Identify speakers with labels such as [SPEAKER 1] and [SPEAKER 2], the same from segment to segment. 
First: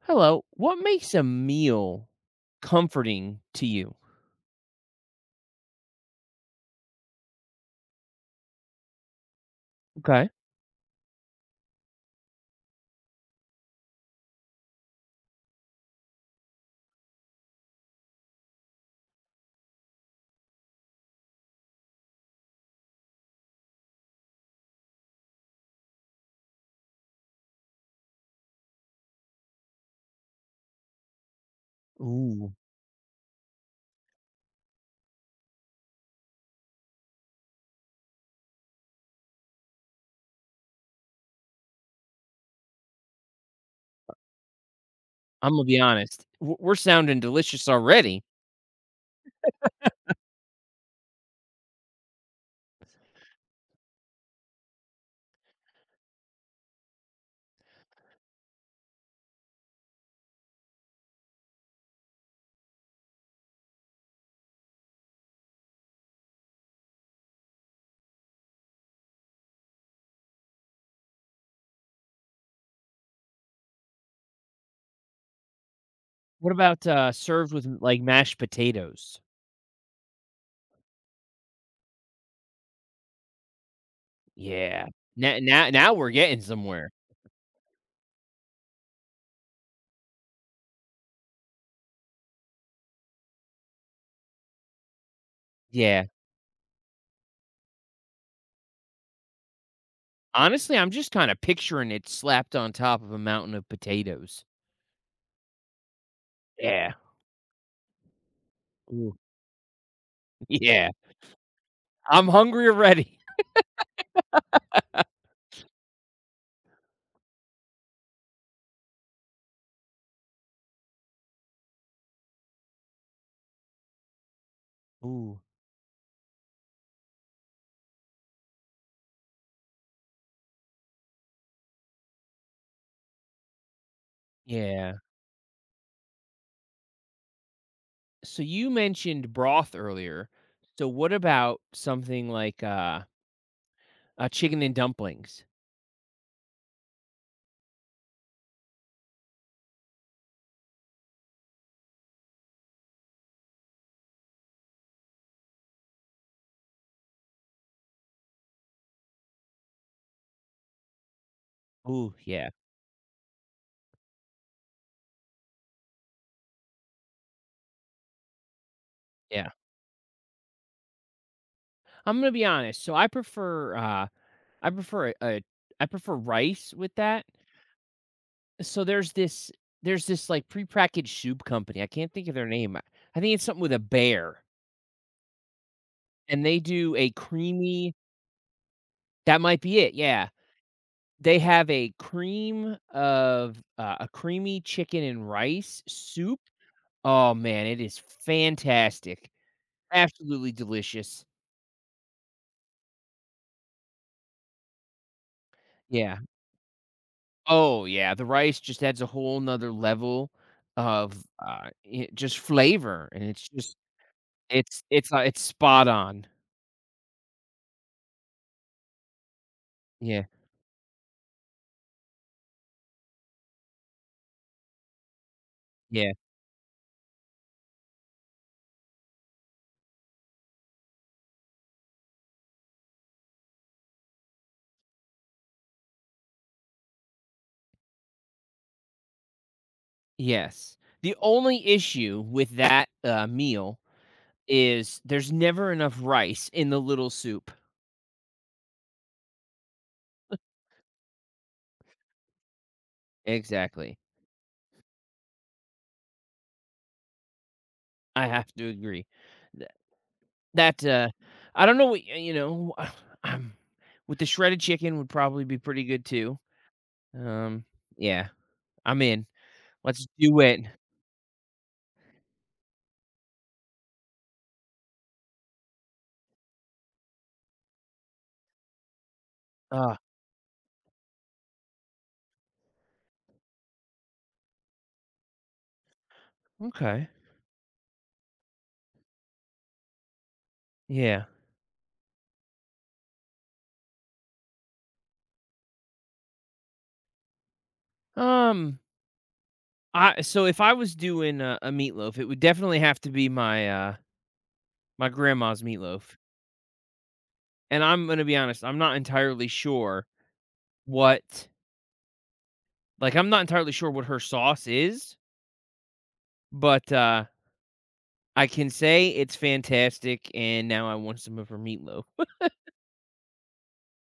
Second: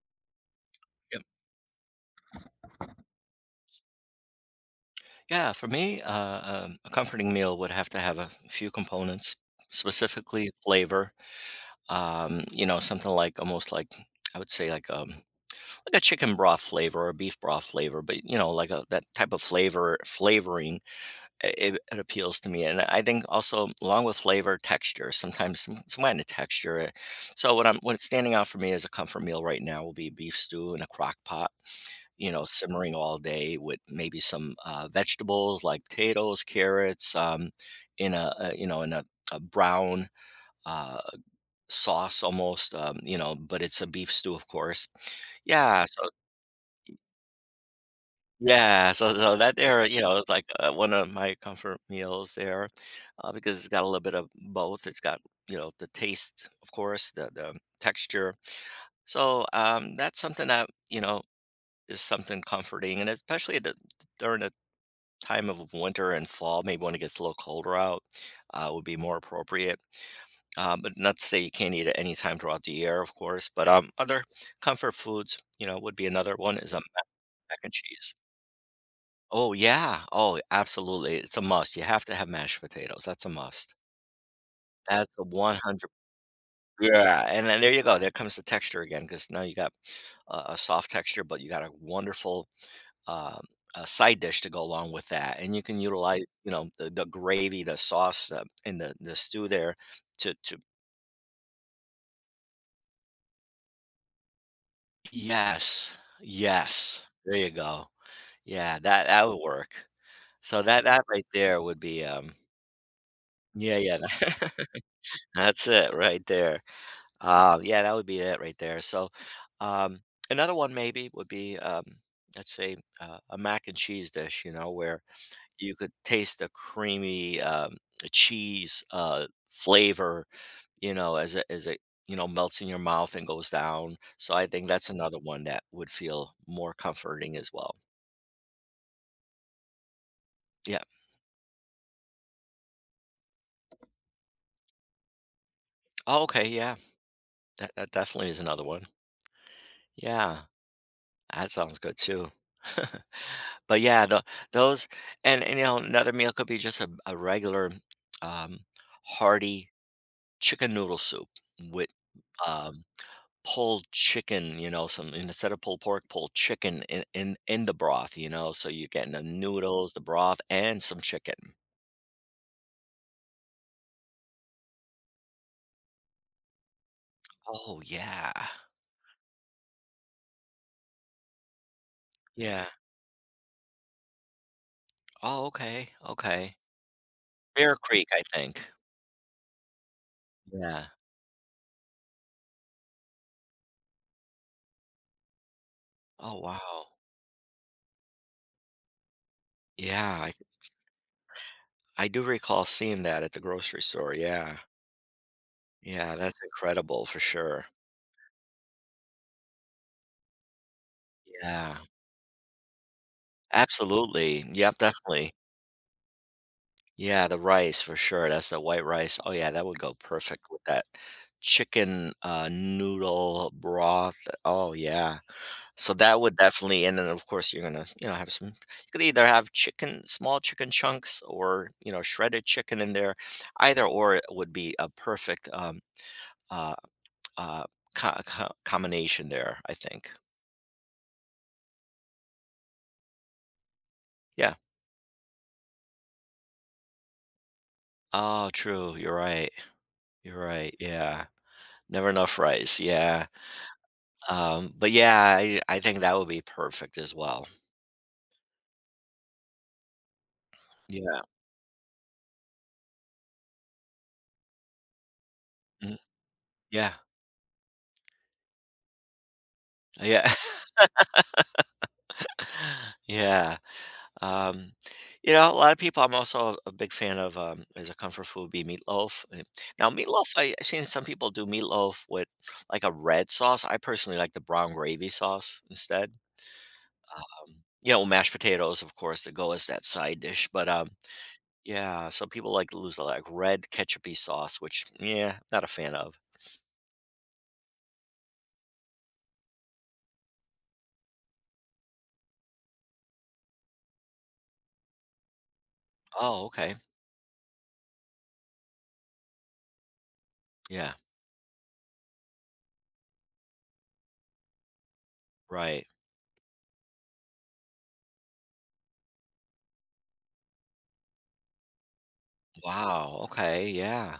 [SPEAKER 1] Hello. What makes
[SPEAKER 2] Yep.
[SPEAKER 1] a meal comforting to you?
[SPEAKER 2] Yeah, for me, a comforting meal would have to have a few components,
[SPEAKER 1] Okay.
[SPEAKER 2] specifically flavor. You know, something like almost like I would say like like a chicken broth flavor or beef broth flavor, but you know, like a that type of flavor flavoring it, it appeals to me, and I think also along with flavor texture sometimes some kind of texture eh. So what's standing out for me as a comfort meal right now will be beef stew in a crock pot, you know,
[SPEAKER 1] Ooh,
[SPEAKER 2] simmering all day with maybe some vegetables like potatoes, carrots, in a you know in a brown uh, sauce almost, you know, but it's a beef stew of course.
[SPEAKER 1] I'm gonna be
[SPEAKER 2] yeah so
[SPEAKER 1] honest. We're sounding delicious already.
[SPEAKER 2] Yeah, so that there, you know, it's like, one of my comfort meals there, because it's got a little bit of both. It's got, you know, the taste, of course, the texture. So, that's something that, you know, is something comforting, and especially the during the time of winter and fall, maybe when it gets a little colder out, would be more appropriate. But not to say you can't eat it any time throughout the year, of course, but, other comfort foods, you know, would be another
[SPEAKER 1] What
[SPEAKER 2] one is, um,
[SPEAKER 1] about
[SPEAKER 2] mac
[SPEAKER 1] served
[SPEAKER 2] mac
[SPEAKER 1] with
[SPEAKER 2] and
[SPEAKER 1] like
[SPEAKER 2] cheese.
[SPEAKER 1] mashed potatoes?
[SPEAKER 2] Oh, yeah. Oh, absolutely. It's a must. You have to have mashed potatoes. That's a must.
[SPEAKER 1] Yeah.
[SPEAKER 2] That's a 100.
[SPEAKER 1] Now we're getting somewhere.
[SPEAKER 2] Yeah, and then there you go. There comes the texture again, because now you got a soft texture, but you got a wonderful, um, side dish to go along with that, and you can
[SPEAKER 1] Yeah.
[SPEAKER 2] utilize, you know, the gravy, the sauce, and the stew there to to.
[SPEAKER 1] Honestly, I'm just kind of picturing it slapped on top of a mountain of potatoes.
[SPEAKER 2] Yes.
[SPEAKER 1] Yeah.
[SPEAKER 2] Yes. There you go. Yeah, that
[SPEAKER 1] Ooh.
[SPEAKER 2] that would work. So that
[SPEAKER 1] Yeah.
[SPEAKER 2] that right there would be,
[SPEAKER 1] I'm
[SPEAKER 2] um.
[SPEAKER 1] hungry already.
[SPEAKER 2] Yeah, yeah. That's it right there. Ah, yeah, that would be it right there. So, um, another one maybe would be, let's say, a mac and cheese dish, you know, where
[SPEAKER 1] Ooh.
[SPEAKER 2] you could taste the creamy, cheese, flavor, you know, you know, melts in your mouth and goes down. So I think that's
[SPEAKER 1] Yeah.
[SPEAKER 2] another one that would feel more comforting as well.
[SPEAKER 1] So you mentioned broth earlier.
[SPEAKER 2] Yeah.
[SPEAKER 1] So what about something like chicken and dumplings.
[SPEAKER 2] Oh, okay. Yeah. That definitely is another one. Yeah. That sounds good too. But yeah, those and, you know, another meal could be just a regular, um, hearty chicken noodle soup with,
[SPEAKER 1] Ooh, yeah,
[SPEAKER 2] um, pulled chicken, you know, some, instead of pulled pork, pulled chicken in in the broth, you know, so you're getting the
[SPEAKER 1] yeah.
[SPEAKER 2] noodles, the broth, and some chicken.
[SPEAKER 1] I'm gonna be honest. So I prefer, I prefer a, a, I prefer rice with that.
[SPEAKER 2] Oh, yeah.
[SPEAKER 1] So there's this, there's this like prepackaged soup company. I can't think of their
[SPEAKER 2] Yeah.
[SPEAKER 1] name. I think it's something with a bear,
[SPEAKER 2] Oh, okay,
[SPEAKER 1] and
[SPEAKER 2] okay.
[SPEAKER 1] they do a
[SPEAKER 2] Bear
[SPEAKER 1] creamy.
[SPEAKER 2] Creek, I think.
[SPEAKER 1] That might be it. Yeah,
[SPEAKER 2] Yeah.
[SPEAKER 1] they have a creamy chicken and rice
[SPEAKER 2] Oh,
[SPEAKER 1] soup.
[SPEAKER 2] wow.
[SPEAKER 1] Oh man, it is fantastic.
[SPEAKER 2] Yeah,
[SPEAKER 1] Absolutely delicious.
[SPEAKER 2] I do recall seeing that at the grocery store, yeah. Yeah,
[SPEAKER 1] Yeah.
[SPEAKER 2] that's incredible for sure.
[SPEAKER 1] Oh, yeah, the rice just adds a whole 'nother level of,
[SPEAKER 2] Yeah,
[SPEAKER 1] I just flavor, and it's just
[SPEAKER 2] absolutely. Yep, definitely.
[SPEAKER 1] it's spot on.
[SPEAKER 2] Yeah, the rice for sure, that's the white rice. Oh, yeah, that would go
[SPEAKER 1] Yeah,
[SPEAKER 2] perfect with that chicken, noodle broth. Oh, yeah. So
[SPEAKER 1] yeah,
[SPEAKER 2] that would definitely, and then, of course, you're gonna, you know, have some you could either have chicken, small chicken chunks, or, you know, shredded chicken in there. Either or it would be a perfect, uh uh, combination there, I think.
[SPEAKER 1] yes. The only issue with that, meal
[SPEAKER 2] Yeah.
[SPEAKER 1] is there's never enough rice in the little soup.
[SPEAKER 2] Oh, true. You're right. You're right. Yeah. Never enough rice. Yeah.
[SPEAKER 1] Exactly.
[SPEAKER 2] But yeah, I think that would be perfect as well.
[SPEAKER 1] I have to agree. Th that, uh,
[SPEAKER 2] Yeah.
[SPEAKER 1] I don't know what y you know, um, with the shredded chicken would probably be pretty
[SPEAKER 2] Mm.
[SPEAKER 1] good too.
[SPEAKER 2] Yeah.
[SPEAKER 1] Um, yeah, I'm in. Let's
[SPEAKER 2] Yeah.
[SPEAKER 1] do it.
[SPEAKER 2] Yeah. Um, you know, a lot of people, I'm also a big fan of, as a comfort food would be meatloaf. Now, meatloaf, I've seen some people do meatloaf with like a red sauce. I personally like the brown gravy sauce instead.
[SPEAKER 1] Okay.
[SPEAKER 2] Yeah, well, mashed potatoes, of course, that go as that side dish. But
[SPEAKER 1] Yeah.
[SPEAKER 2] yeah, so people like to lose the like red ketchupy sauce, which yeah, not a fan of.
[SPEAKER 1] Um. I so if I was doing a meatloaf, it would definitely have to be my my grandma's meatloaf.
[SPEAKER 2] Oh, okay.
[SPEAKER 1] And I'm gonna be honest, I'm not entirely sure
[SPEAKER 2] Yeah.
[SPEAKER 1] what I'm not entirely sure what her sauce is,
[SPEAKER 2] Right.
[SPEAKER 1] but I can say it's fantastic and now I want some of her meatloaf.
[SPEAKER 2] Wow. Okay. Yeah.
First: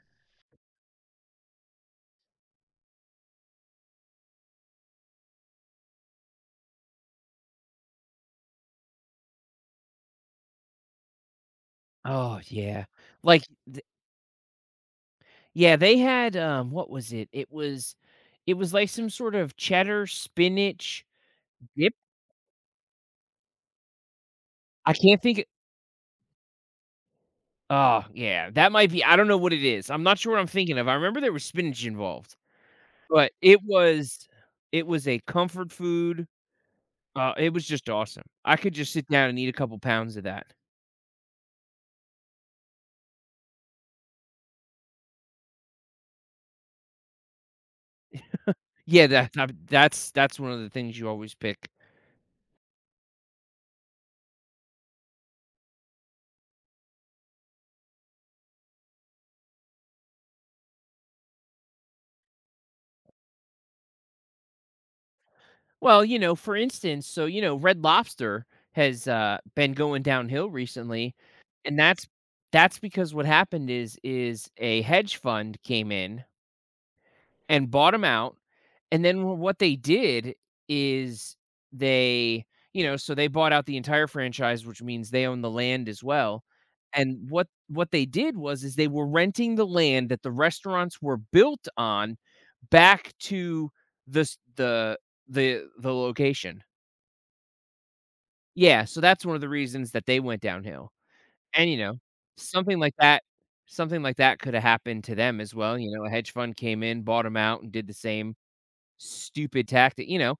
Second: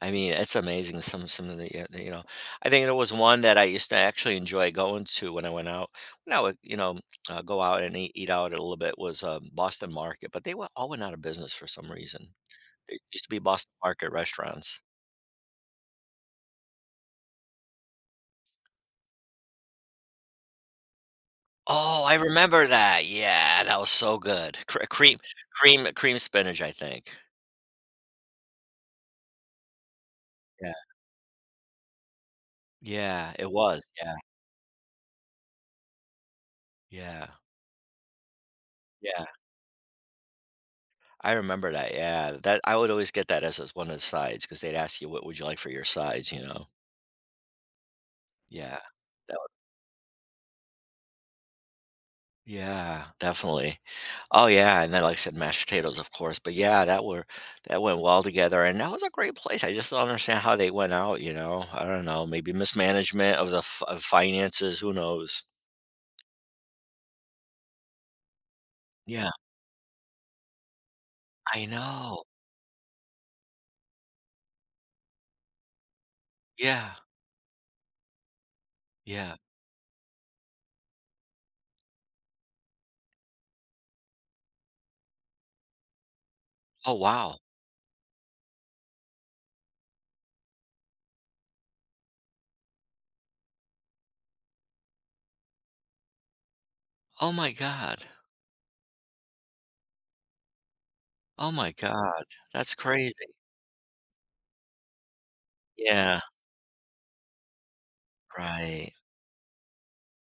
[SPEAKER 2] I mean, it's amazing. Some of the yeah, the- you know, I think there was one that I used to actually enjoy going to when I went out. When I would, you know, go out and eat, eat out a little bit, was Boston Market, but they were all went out of business for some reason.
[SPEAKER 1] Oh yeah.
[SPEAKER 2] It used to be
[SPEAKER 1] Like
[SPEAKER 2] Boston Market restaurants.
[SPEAKER 1] yeah, they had what was it? It was like some sort of cheddar spinach dip.
[SPEAKER 2] Oh, I remember that. Yeah, that was so good. Cr
[SPEAKER 1] I
[SPEAKER 2] cream
[SPEAKER 1] can't think
[SPEAKER 2] cream cream spinach, I think.
[SPEAKER 1] Oh, yeah, that might be I don't know what it is. I'm not sure what I'm
[SPEAKER 2] Yeah.
[SPEAKER 1] thinking of. I remember there was spinach involved,
[SPEAKER 2] Yeah,
[SPEAKER 1] but
[SPEAKER 2] it was. Yeah,
[SPEAKER 1] it was a comfort food.
[SPEAKER 2] yeah,
[SPEAKER 1] It was just awesome. I could just sit
[SPEAKER 2] yeah.
[SPEAKER 1] down and eat a couple pounds of that.
[SPEAKER 2] I remember that, yeah. That I would always get that as one of the sides because 'cause they'd ask you, "What would you like for your sides?" You know? Yeah.
[SPEAKER 1] Yeah,
[SPEAKER 2] That would,
[SPEAKER 1] that's one of the things you always pick.
[SPEAKER 2] yeah, definitely. Oh, yeah, and then, like I said, mashed potatoes, of course, but yeah, that were that went well together, and that was a great place. I just don't understand how they went out, you know? I don't know, maybe mismanagement of the f of finances, who knows?
[SPEAKER 1] Well, you know, for instance, so, you know, Red Lobster has,
[SPEAKER 2] Yeah.
[SPEAKER 1] been going downhill recently,
[SPEAKER 2] I
[SPEAKER 1] and
[SPEAKER 2] know.
[SPEAKER 1] that's because what happened is a hedge fund came in
[SPEAKER 2] Yeah,
[SPEAKER 1] and bought them out. And then
[SPEAKER 2] yeah.
[SPEAKER 1] what they did is they you know, so they bought out the entire franchise, which means they own the land as well,
[SPEAKER 2] Oh,
[SPEAKER 1] and
[SPEAKER 2] wow.
[SPEAKER 1] what they did was is they were renting the land that the restaurants were built on back to this the location.
[SPEAKER 2] Oh my god.
[SPEAKER 1] Yeah, so that's one of the reasons that they went downhill.
[SPEAKER 2] Oh
[SPEAKER 1] And,
[SPEAKER 2] my
[SPEAKER 1] you know,
[SPEAKER 2] god. That's
[SPEAKER 1] something like
[SPEAKER 2] crazy.
[SPEAKER 1] that something like that coulda happened to them as well, you know, a
[SPEAKER 2] Yeah,
[SPEAKER 1] hedge fund came in, bought them out, and did the same
[SPEAKER 2] right.
[SPEAKER 1] stupid tactic, you know?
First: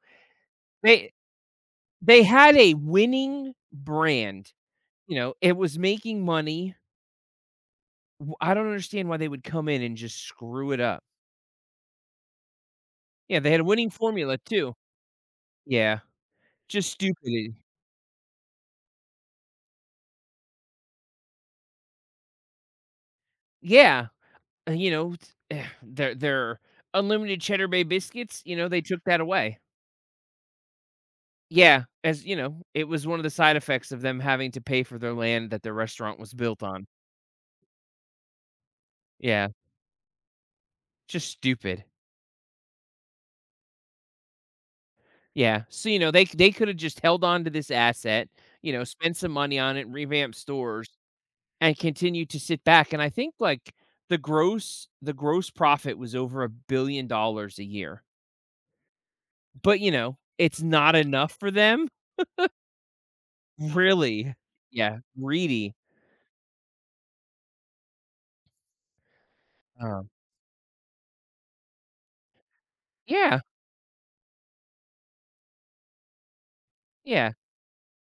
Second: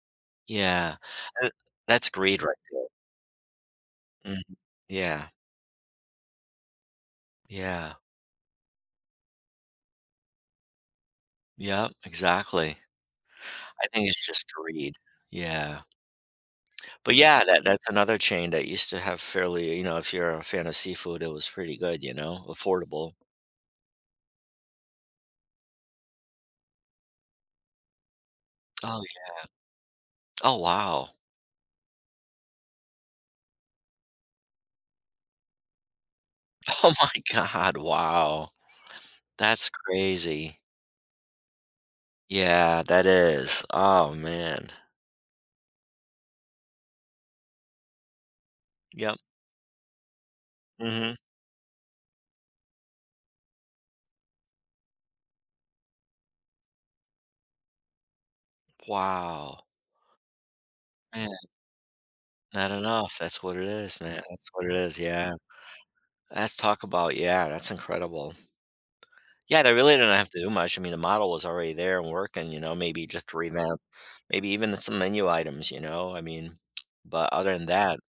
[SPEAKER 2] Yeah.
[SPEAKER 1] They
[SPEAKER 2] Uh, that's
[SPEAKER 1] They
[SPEAKER 2] greed right
[SPEAKER 1] had a
[SPEAKER 2] there.
[SPEAKER 1] winning brand,
[SPEAKER 2] Mhm.
[SPEAKER 1] you
[SPEAKER 2] Yeah,
[SPEAKER 1] know, it was making money.
[SPEAKER 2] yeah.
[SPEAKER 1] W I don't understand why they would come in and just screw it up.
[SPEAKER 2] Yep, exactly.
[SPEAKER 1] Yeah, they had a
[SPEAKER 2] I
[SPEAKER 1] winning
[SPEAKER 2] think it's
[SPEAKER 1] formula
[SPEAKER 2] just
[SPEAKER 1] too.
[SPEAKER 2] greed. Yeah.
[SPEAKER 1] Yeah, just
[SPEAKER 2] But yeah,
[SPEAKER 1] stupidity.
[SPEAKER 2] that that's another chain that used to have fairly, you know, if you're a fan of seafood, it was pretty good, you know, affordable.
[SPEAKER 1] Yeah, you know, t their unlimited Cheddar Bay biscuits, you know, they
[SPEAKER 2] Oh,
[SPEAKER 1] took that
[SPEAKER 2] yeah.
[SPEAKER 1] away.
[SPEAKER 2] Oh, wow.
[SPEAKER 1] Yeah, as you know, it was one of the side effects of them having to pay for their land that their restaurant was built on.
[SPEAKER 2] Oh my god, wow.
[SPEAKER 1] Yeah,
[SPEAKER 2] That's crazy.
[SPEAKER 1] just stupid.
[SPEAKER 2] Yeah, that is. Oh, man.
[SPEAKER 1] Yeah, so, you know, they could have just held on to this asset, you know,
[SPEAKER 2] Yep.
[SPEAKER 1] spend some money on it, revamp stores,
[SPEAKER 2] Mhm.
[SPEAKER 1] and continue to sit back, and I think, like, the gross profit was over $1,000,000,000 a year,
[SPEAKER 2] Wow.
[SPEAKER 1] but, you know, it's not
[SPEAKER 2] Man,
[SPEAKER 1] enough for them,
[SPEAKER 2] not enough. That's what it is, man.
[SPEAKER 1] really.
[SPEAKER 2] That's what it is,
[SPEAKER 1] Yeah,
[SPEAKER 2] yeah.
[SPEAKER 1] greedy.
[SPEAKER 2] That's talk about yeah, that's incredible. Yeah, they really
[SPEAKER 1] Um,
[SPEAKER 2] didn't have to do much. I mean, the model was already there and working, you know, maybe just
[SPEAKER 1] yeah,
[SPEAKER 2] revamp, maybe even some menu items, you know? I mean, but
[SPEAKER 1] yeah,
[SPEAKER 2] other than that,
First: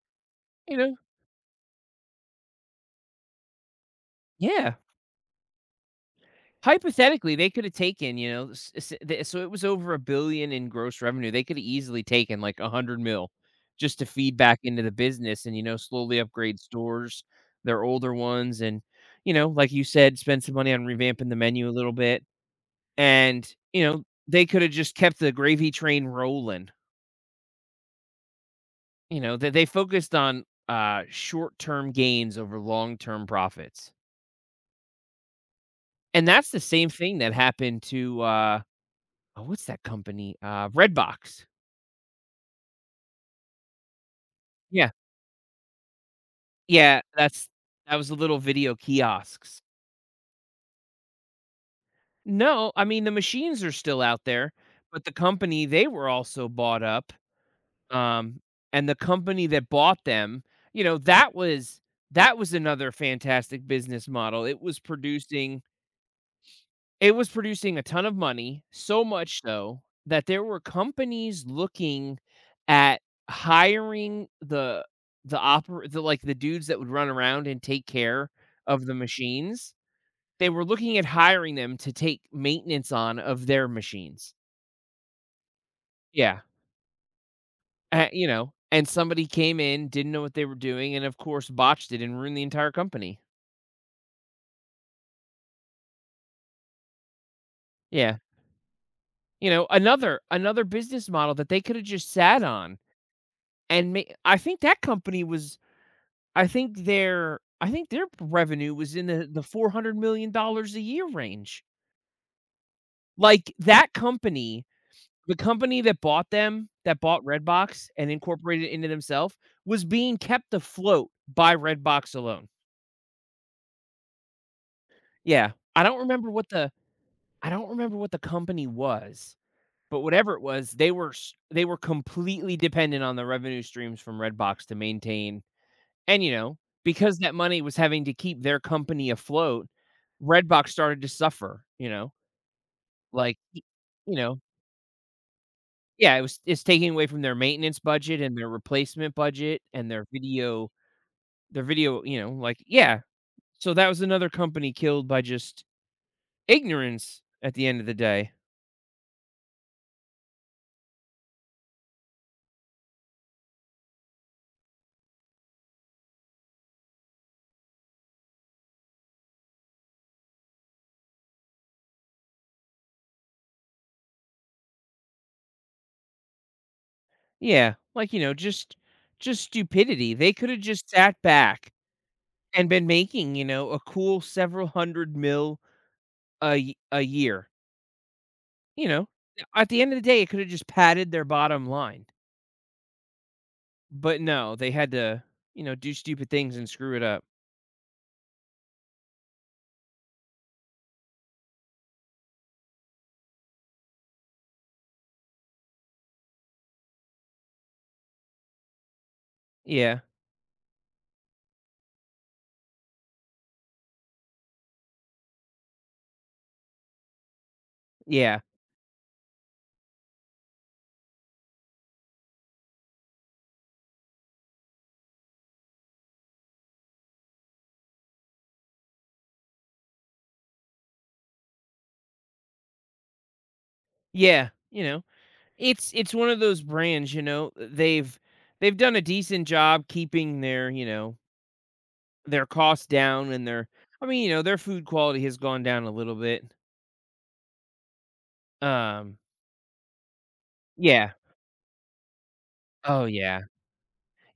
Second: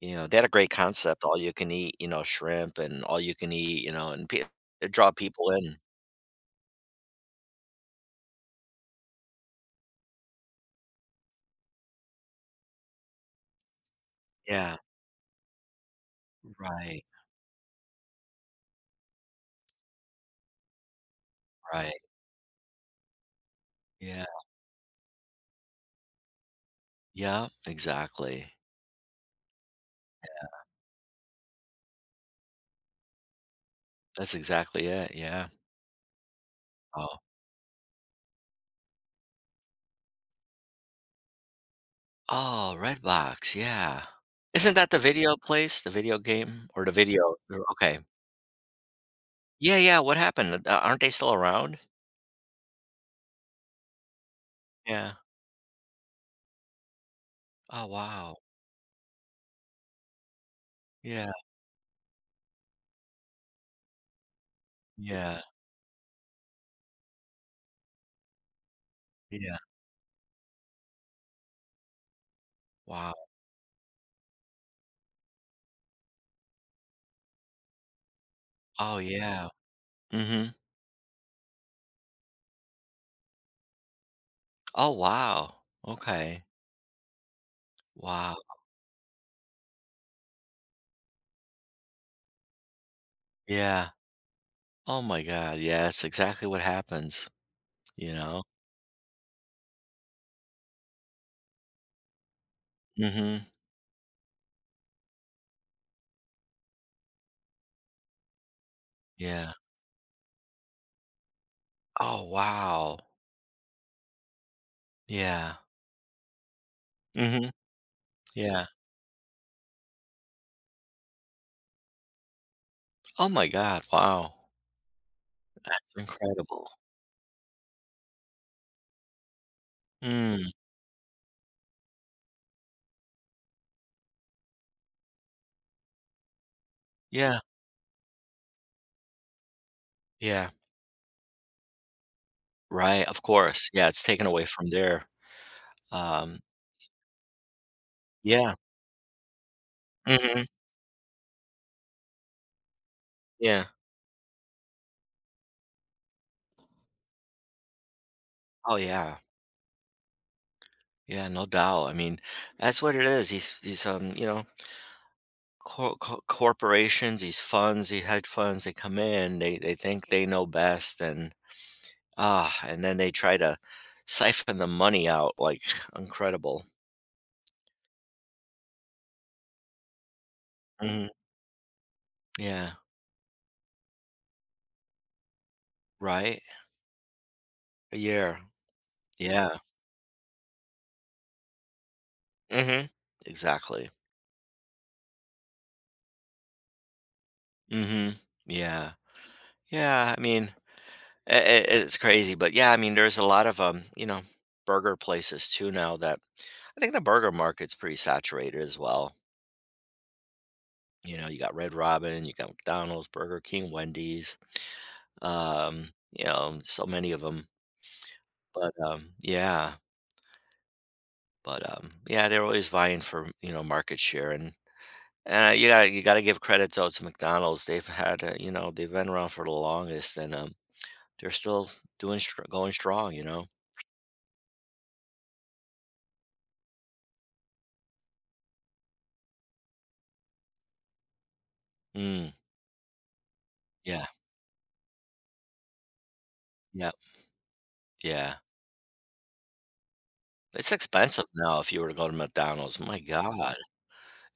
[SPEAKER 2] you know, they had a great
[SPEAKER 1] you know?
[SPEAKER 2] concept, all you can eat, you know, shrimp and all you can eat, you know, and pe
[SPEAKER 1] Yeah.
[SPEAKER 2] it draw people in.
[SPEAKER 1] Hypothetically, they could have taken, you know, s s the so it was over 1,000,000,000 in gross revenue. They could have easily taken like 100 mil just to feed back
[SPEAKER 2] Yeah,
[SPEAKER 1] into the business and, you know, slowly upgrade
[SPEAKER 2] right,
[SPEAKER 1] stores, their older ones, and, you know, like you said, spend some money on revamping the menu a
[SPEAKER 2] right.
[SPEAKER 1] little bit. And, you know,
[SPEAKER 2] Yeah,
[SPEAKER 1] they could have just kept the gravy train rolling.
[SPEAKER 2] yeah, exactly.
[SPEAKER 1] You know, that they focused on, short-term gains over long-term profits.
[SPEAKER 2] That's exactly it, yeah.
[SPEAKER 1] And that's the same
[SPEAKER 2] Oh.
[SPEAKER 1] thing that happened to, oh, what's that company? Redbox.
[SPEAKER 2] Oh, Redbox, yeah. Isn't that
[SPEAKER 1] Yeah.
[SPEAKER 2] the video place, the video game or the
[SPEAKER 1] Yeah,
[SPEAKER 2] video or
[SPEAKER 1] that
[SPEAKER 2] okay.
[SPEAKER 1] was the little video kiosks.
[SPEAKER 2] Yeah, yeah, what happened? Aren't they still around?
[SPEAKER 1] No, I mean, the machines are still out there, but
[SPEAKER 2] Yeah.
[SPEAKER 1] the company, they were also bought up,
[SPEAKER 2] Oh, wow.
[SPEAKER 1] um, and the company that bought them, you know,
[SPEAKER 2] Yeah,
[SPEAKER 1] that was another fantastic business model.
[SPEAKER 2] yeah,
[SPEAKER 1] It was producing a ton of money, so much
[SPEAKER 2] yeah.
[SPEAKER 1] so that there were companies looking at
[SPEAKER 2] Wow.
[SPEAKER 1] hiring like, the dudes that would run around and take care of the
[SPEAKER 2] Oh, yeah.
[SPEAKER 1] machines. They
[SPEAKER 2] Mhm.
[SPEAKER 1] were looking at hiring them to take maintenance on of their machines.
[SPEAKER 2] Oh, wow.
[SPEAKER 1] Yeah,
[SPEAKER 2] Okay.
[SPEAKER 1] you
[SPEAKER 2] Wow.
[SPEAKER 1] know, and somebody came in, didn't know what they were doing, and of course botched it and ruined the entire company.
[SPEAKER 2] Yeah. Oh my god, yeah, that's exactly what happens, you
[SPEAKER 1] Yeah,
[SPEAKER 2] know?
[SPEAKER 1] you know, another business model that they could have just sat on
[SPEAKER 2] Mhm.
[SPEAKER 1] and ma I think that company was I think their revenue was in the
[SPEAKER 2] Yeah.
[SPEAKER 1] $400 million dollars a year range.
[SPEAKER 2] Oh, wow.
[SPEAKER 1] Like, that company the
[SPEAKER 2] Yeah.
[SPEAKER 1] company that bought them, that bought
[SPEAKER 2] Mhm.
[SPEAKER 1] Redbox and
[SPEAKER 2] Yeah.
[SPEAKER 1] incorporated it into themselves, was being kept afloat by Redbox alone.
[SPEAKER 2] Oh my god, wow.
[SPEAKER 1] Yeah,
[SPEAKER 2] It's incredible.
[SPEAKER 1] I don't remember what the company was, but whatever it
[SPEAKER 2] Mm,
[SPEAKER 1] was, they were completely dependent on the revenue streams from Redbox to maintain. And you know, because that
[SPEAKER 2] yeah,
[SPEAKER 1] money was having to keep their company afloat,
[SPEAKER 2] yeah,
[SPEAKER 1] Redbox started to suffer. You know,
[SPEAKER 2] right, of
[SPEAKER 1] like y-
[SPEAKER 2] course, yeah, it's
[SPEAKER 1] you
[SPEAKER 2] taken
[SPEAKER 1] know,
[SPEAKER 2] away from there,
[SPEAKER 1] yeah,
[SPEAKER 2] um,
[SPEAKER 1] it's taking away from their maintenance budget and their
[SPEAKER 2] yeah,
[SPEAKER 1] replacement budget and
[SPEAKER 2] mhm,
[SPEAKER 1] their video, you know, like yeah.
[SPEAKER 2] yeah,
[SPEAKER 1] So that was another company killed by just ignorance at the end of the day.
[SPEAKER 2] oh, yeah, yeah, no doubt, I mean, that's what it is, these, you know, corporations, these funds, these hedge funds, they come in, they think they know best, and, ah, and then they try to siphon the money out, like, incredible.
[SPEAKER 1] Yeah, like, you know, just stupidity. They coulda just
[SPEAKER 2] Mhm,
[SPEAKER 1] sat back and
[SPEAKER 2] yeah,
[SPEAKER 1] been making, you know, a cool several hundred mil
[SPEAKER 2] right?
[SPEAKER 1] a year,
[SPEAKER 2] Yeah,
[SPEAKER 1] you know?
[SPEAKER 2] yeah,
[SPEAKER 1] At the end of the day, it coulda just padded their bottom line.
[SPEAKER 2] mhm, exactly,
[SPEAKER 1] But no, they had to, you know, do stupid things and screw it up.
[SPEAKER 2] mhm, yeah, yeah, I mean I it's crazy, but yeah, I mean, there's a lot of, you know, burger places too now that I think the burger market's pretty saturated as well.
[SPEAKER 1] Yeah,
[SPEAKER 2] You know, you got Red Robin, you got McDonald's, Burger King, Wendy's, you know, so many of them.
[SPEAKER 1] yeah,
[SPEAKER 2] But, yeah, but, yeah, they're always vying for, you know, market share and you got you gotta give credit though to McDonald's. They've had, you know, they've been around for the longest and, they're still doing str going strong, you know?
[SPEAKER 1] yeah, you know? It's one of those brands, you know, they've done a decent job keeping their, you know,
[SPEAKER 2] Mm.
[SPEAKER 1] their costs down and their
[SPEAKER 2] Yeah.
[SPEAKER 1] I mean, you know, their food quality has gone down a little bit.
[SPEAKER 2] Yep. Yeah.
[SPEAKER 1] Um,
[SPEAKER 2] It's
[SPEAKER 1] yeah.
[SPEAKER 2] expensive now if you were to go to McDonald's, my
[SPEAKER 1] Oh, yeah.
[SPEAKER 2] god.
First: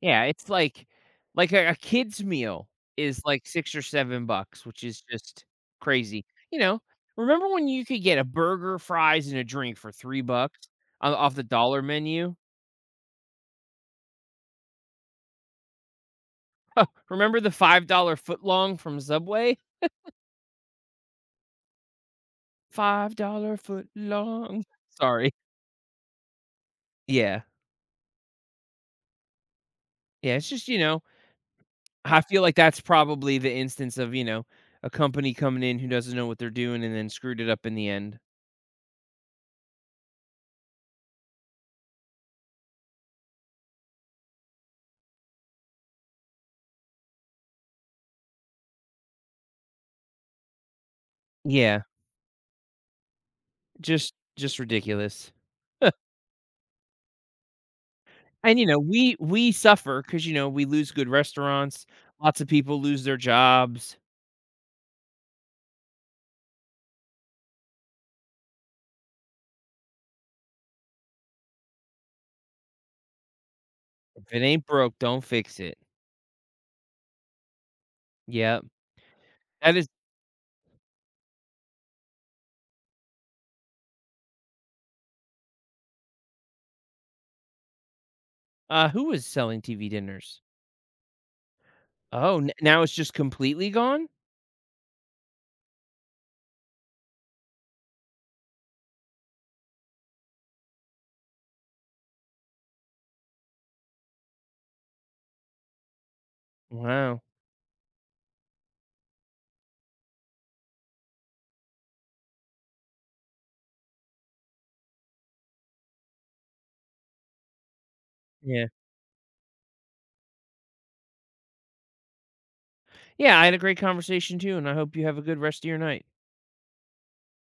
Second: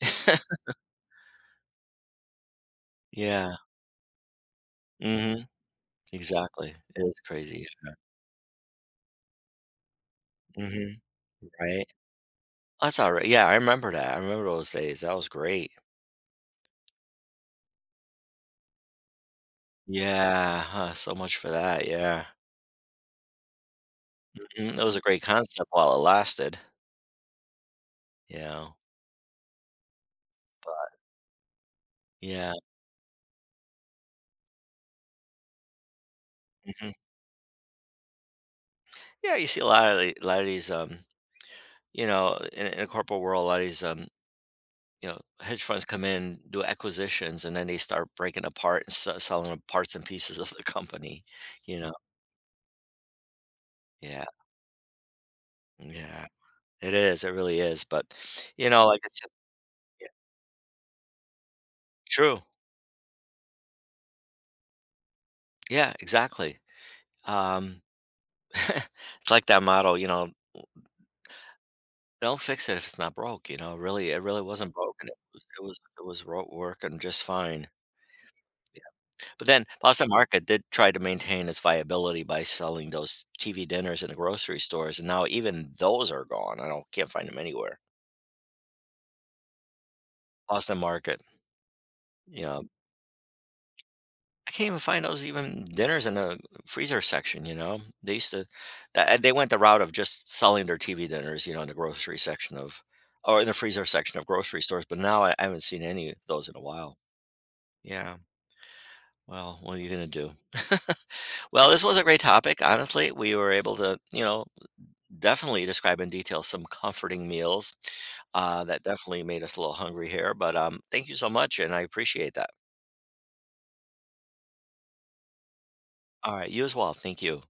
[SPEAKER 1] Yeah, it's like a kid's meal is like
[SPEAKER 2] Yeah,
[SPEAKER 1] 6 or 7 bucks, which is
[SPEAKER 2] mhm,
[SPEAKER 1] just crazy. You
[SPEAKER 2] exactly,
[SPEAKER 1] know,
[SPEAKER 2] it is
[SPEAKER 1] remember
[SPEAKER 2] crazy,
[SPEAKER 1] when you could get a burger, fries, and a drink for 3 bucks
[SPEAKER 2] mhm,
[SPEAKER 1] off the dollar
[SPEAKER 2] right?
[SPEAKER 1] menu?
[SPEAKER 2] That's alright, yeah, I remember that, I remember those days, that was great.
[SPEAKER 1] Remember the $5 footlong from Subway?
[SPEAKER 2] Yeah, huh, so much for that, yeah,
[SPEAKER 1] $5 foot long.
[SPEAKER 2] mhm, it was a great
[SPEAKER 1] Sorry.
[SPEAKER 2] concept while it lasted.
[SPEAKER 1] Yeah.
[SPEAKER 2] Yeah,
[SPEAKER 1] Yeah, it's just, you know, I feel
[SPEAKER 2] yeah,
[SPEAKER 1] like that's probably the instance of, you know, a company coming in who doesn't know what they're doing
[SPEAKER 2] mhm.
[SPEAKER 1] and then screwed it up in the end.
[SPEAKER 2] Yeah, you see a lot of the a lot of these, you know, in the corporate world, a lot of these, you know, hedge funds come in, do acquisitions, and then they start breaking apart and se- selling the parts and pieces of the company. You
[SPEAKER 1] Yeah,
[SPEAKER 2] know, yeah,
[SPEAKER 1] just ridiculous.
[SPEAKER 2] yeah, it is, it really is. But
[SPEAKER 1] And, you
[SPEAKER 2] you
[SPEAKER 1] know,
[SPEAKER 2] know, like I said,
[SPEAKER 1] we suffer
[SPEAKER 2] yeah,
[SPEAKER 1] because you know, we lose good restaurants,
[SPEAKER 2] true,
[SPEAKER 1] lots of people lose their jobs.
[SPEAKER 2] yeah, exactly. Um, it's like that model. You know, don't fix it if it's not broke. You know, really, it
[SPEAKER 1] If
[SPEAKER 2] really
[SPEAKER 1] it ain't
[SPEAKER 2] wasn't
[SPEAKER 1] broke,
[SPEAKER 2] broken. It
[SPEAKER 1] don't
[SPEAKER 2] was,
[SPEAKER 1] fix
[SPEAKER 2] it was,
[SPEAKER 1] it.
[SPEAKER 2] it was ro- working just fine.
[SPEAKER 1] Yeah,
[SPEAKER 2] But then
[SPEAKER 1] That is
[SPEAKER 2] Plaza Marca did try to maintain its viability by selling those TV dinners in the grocery stores, and now even those are gone. I don't can't find them anywhere.
[SPEAKER 1] who was selling TV dinners?
[SPEAKER 2] Plaza Market,
[SPEAKER 1] Oh,
[SPEAKER 2] you
[SPEAKER 1] n
[SPEAKER 2] know,
[SPEAKER 1] now it's just completely gone?
[SPEAKER 2] I can't even find those even dinners in the freezer section. You know, they used to, tha- they went the route of just selling their TV dinners, you know, in the grocery section of, or in the freezer section of grocery stores. But now I haven't seen any of those in a while.
[SPEAKER 1] Wow.
[SPEAKER 2] Yeah. Well, what are you gonna do? Well, this was a great topic. Honestly, we were able to, you know, definitely describe in detail some comforting meals.
[SPEAKER 1] Yeah.
[SPEAKER 2] That definitely made us a little hungry here, but thank you so much, and I appreciate that.
[SPEAKER 1] Yeah, I had a great conversation too, and I hope you have a good rest of your night.
[SPEAKER 2] All right, you as well. Thank you.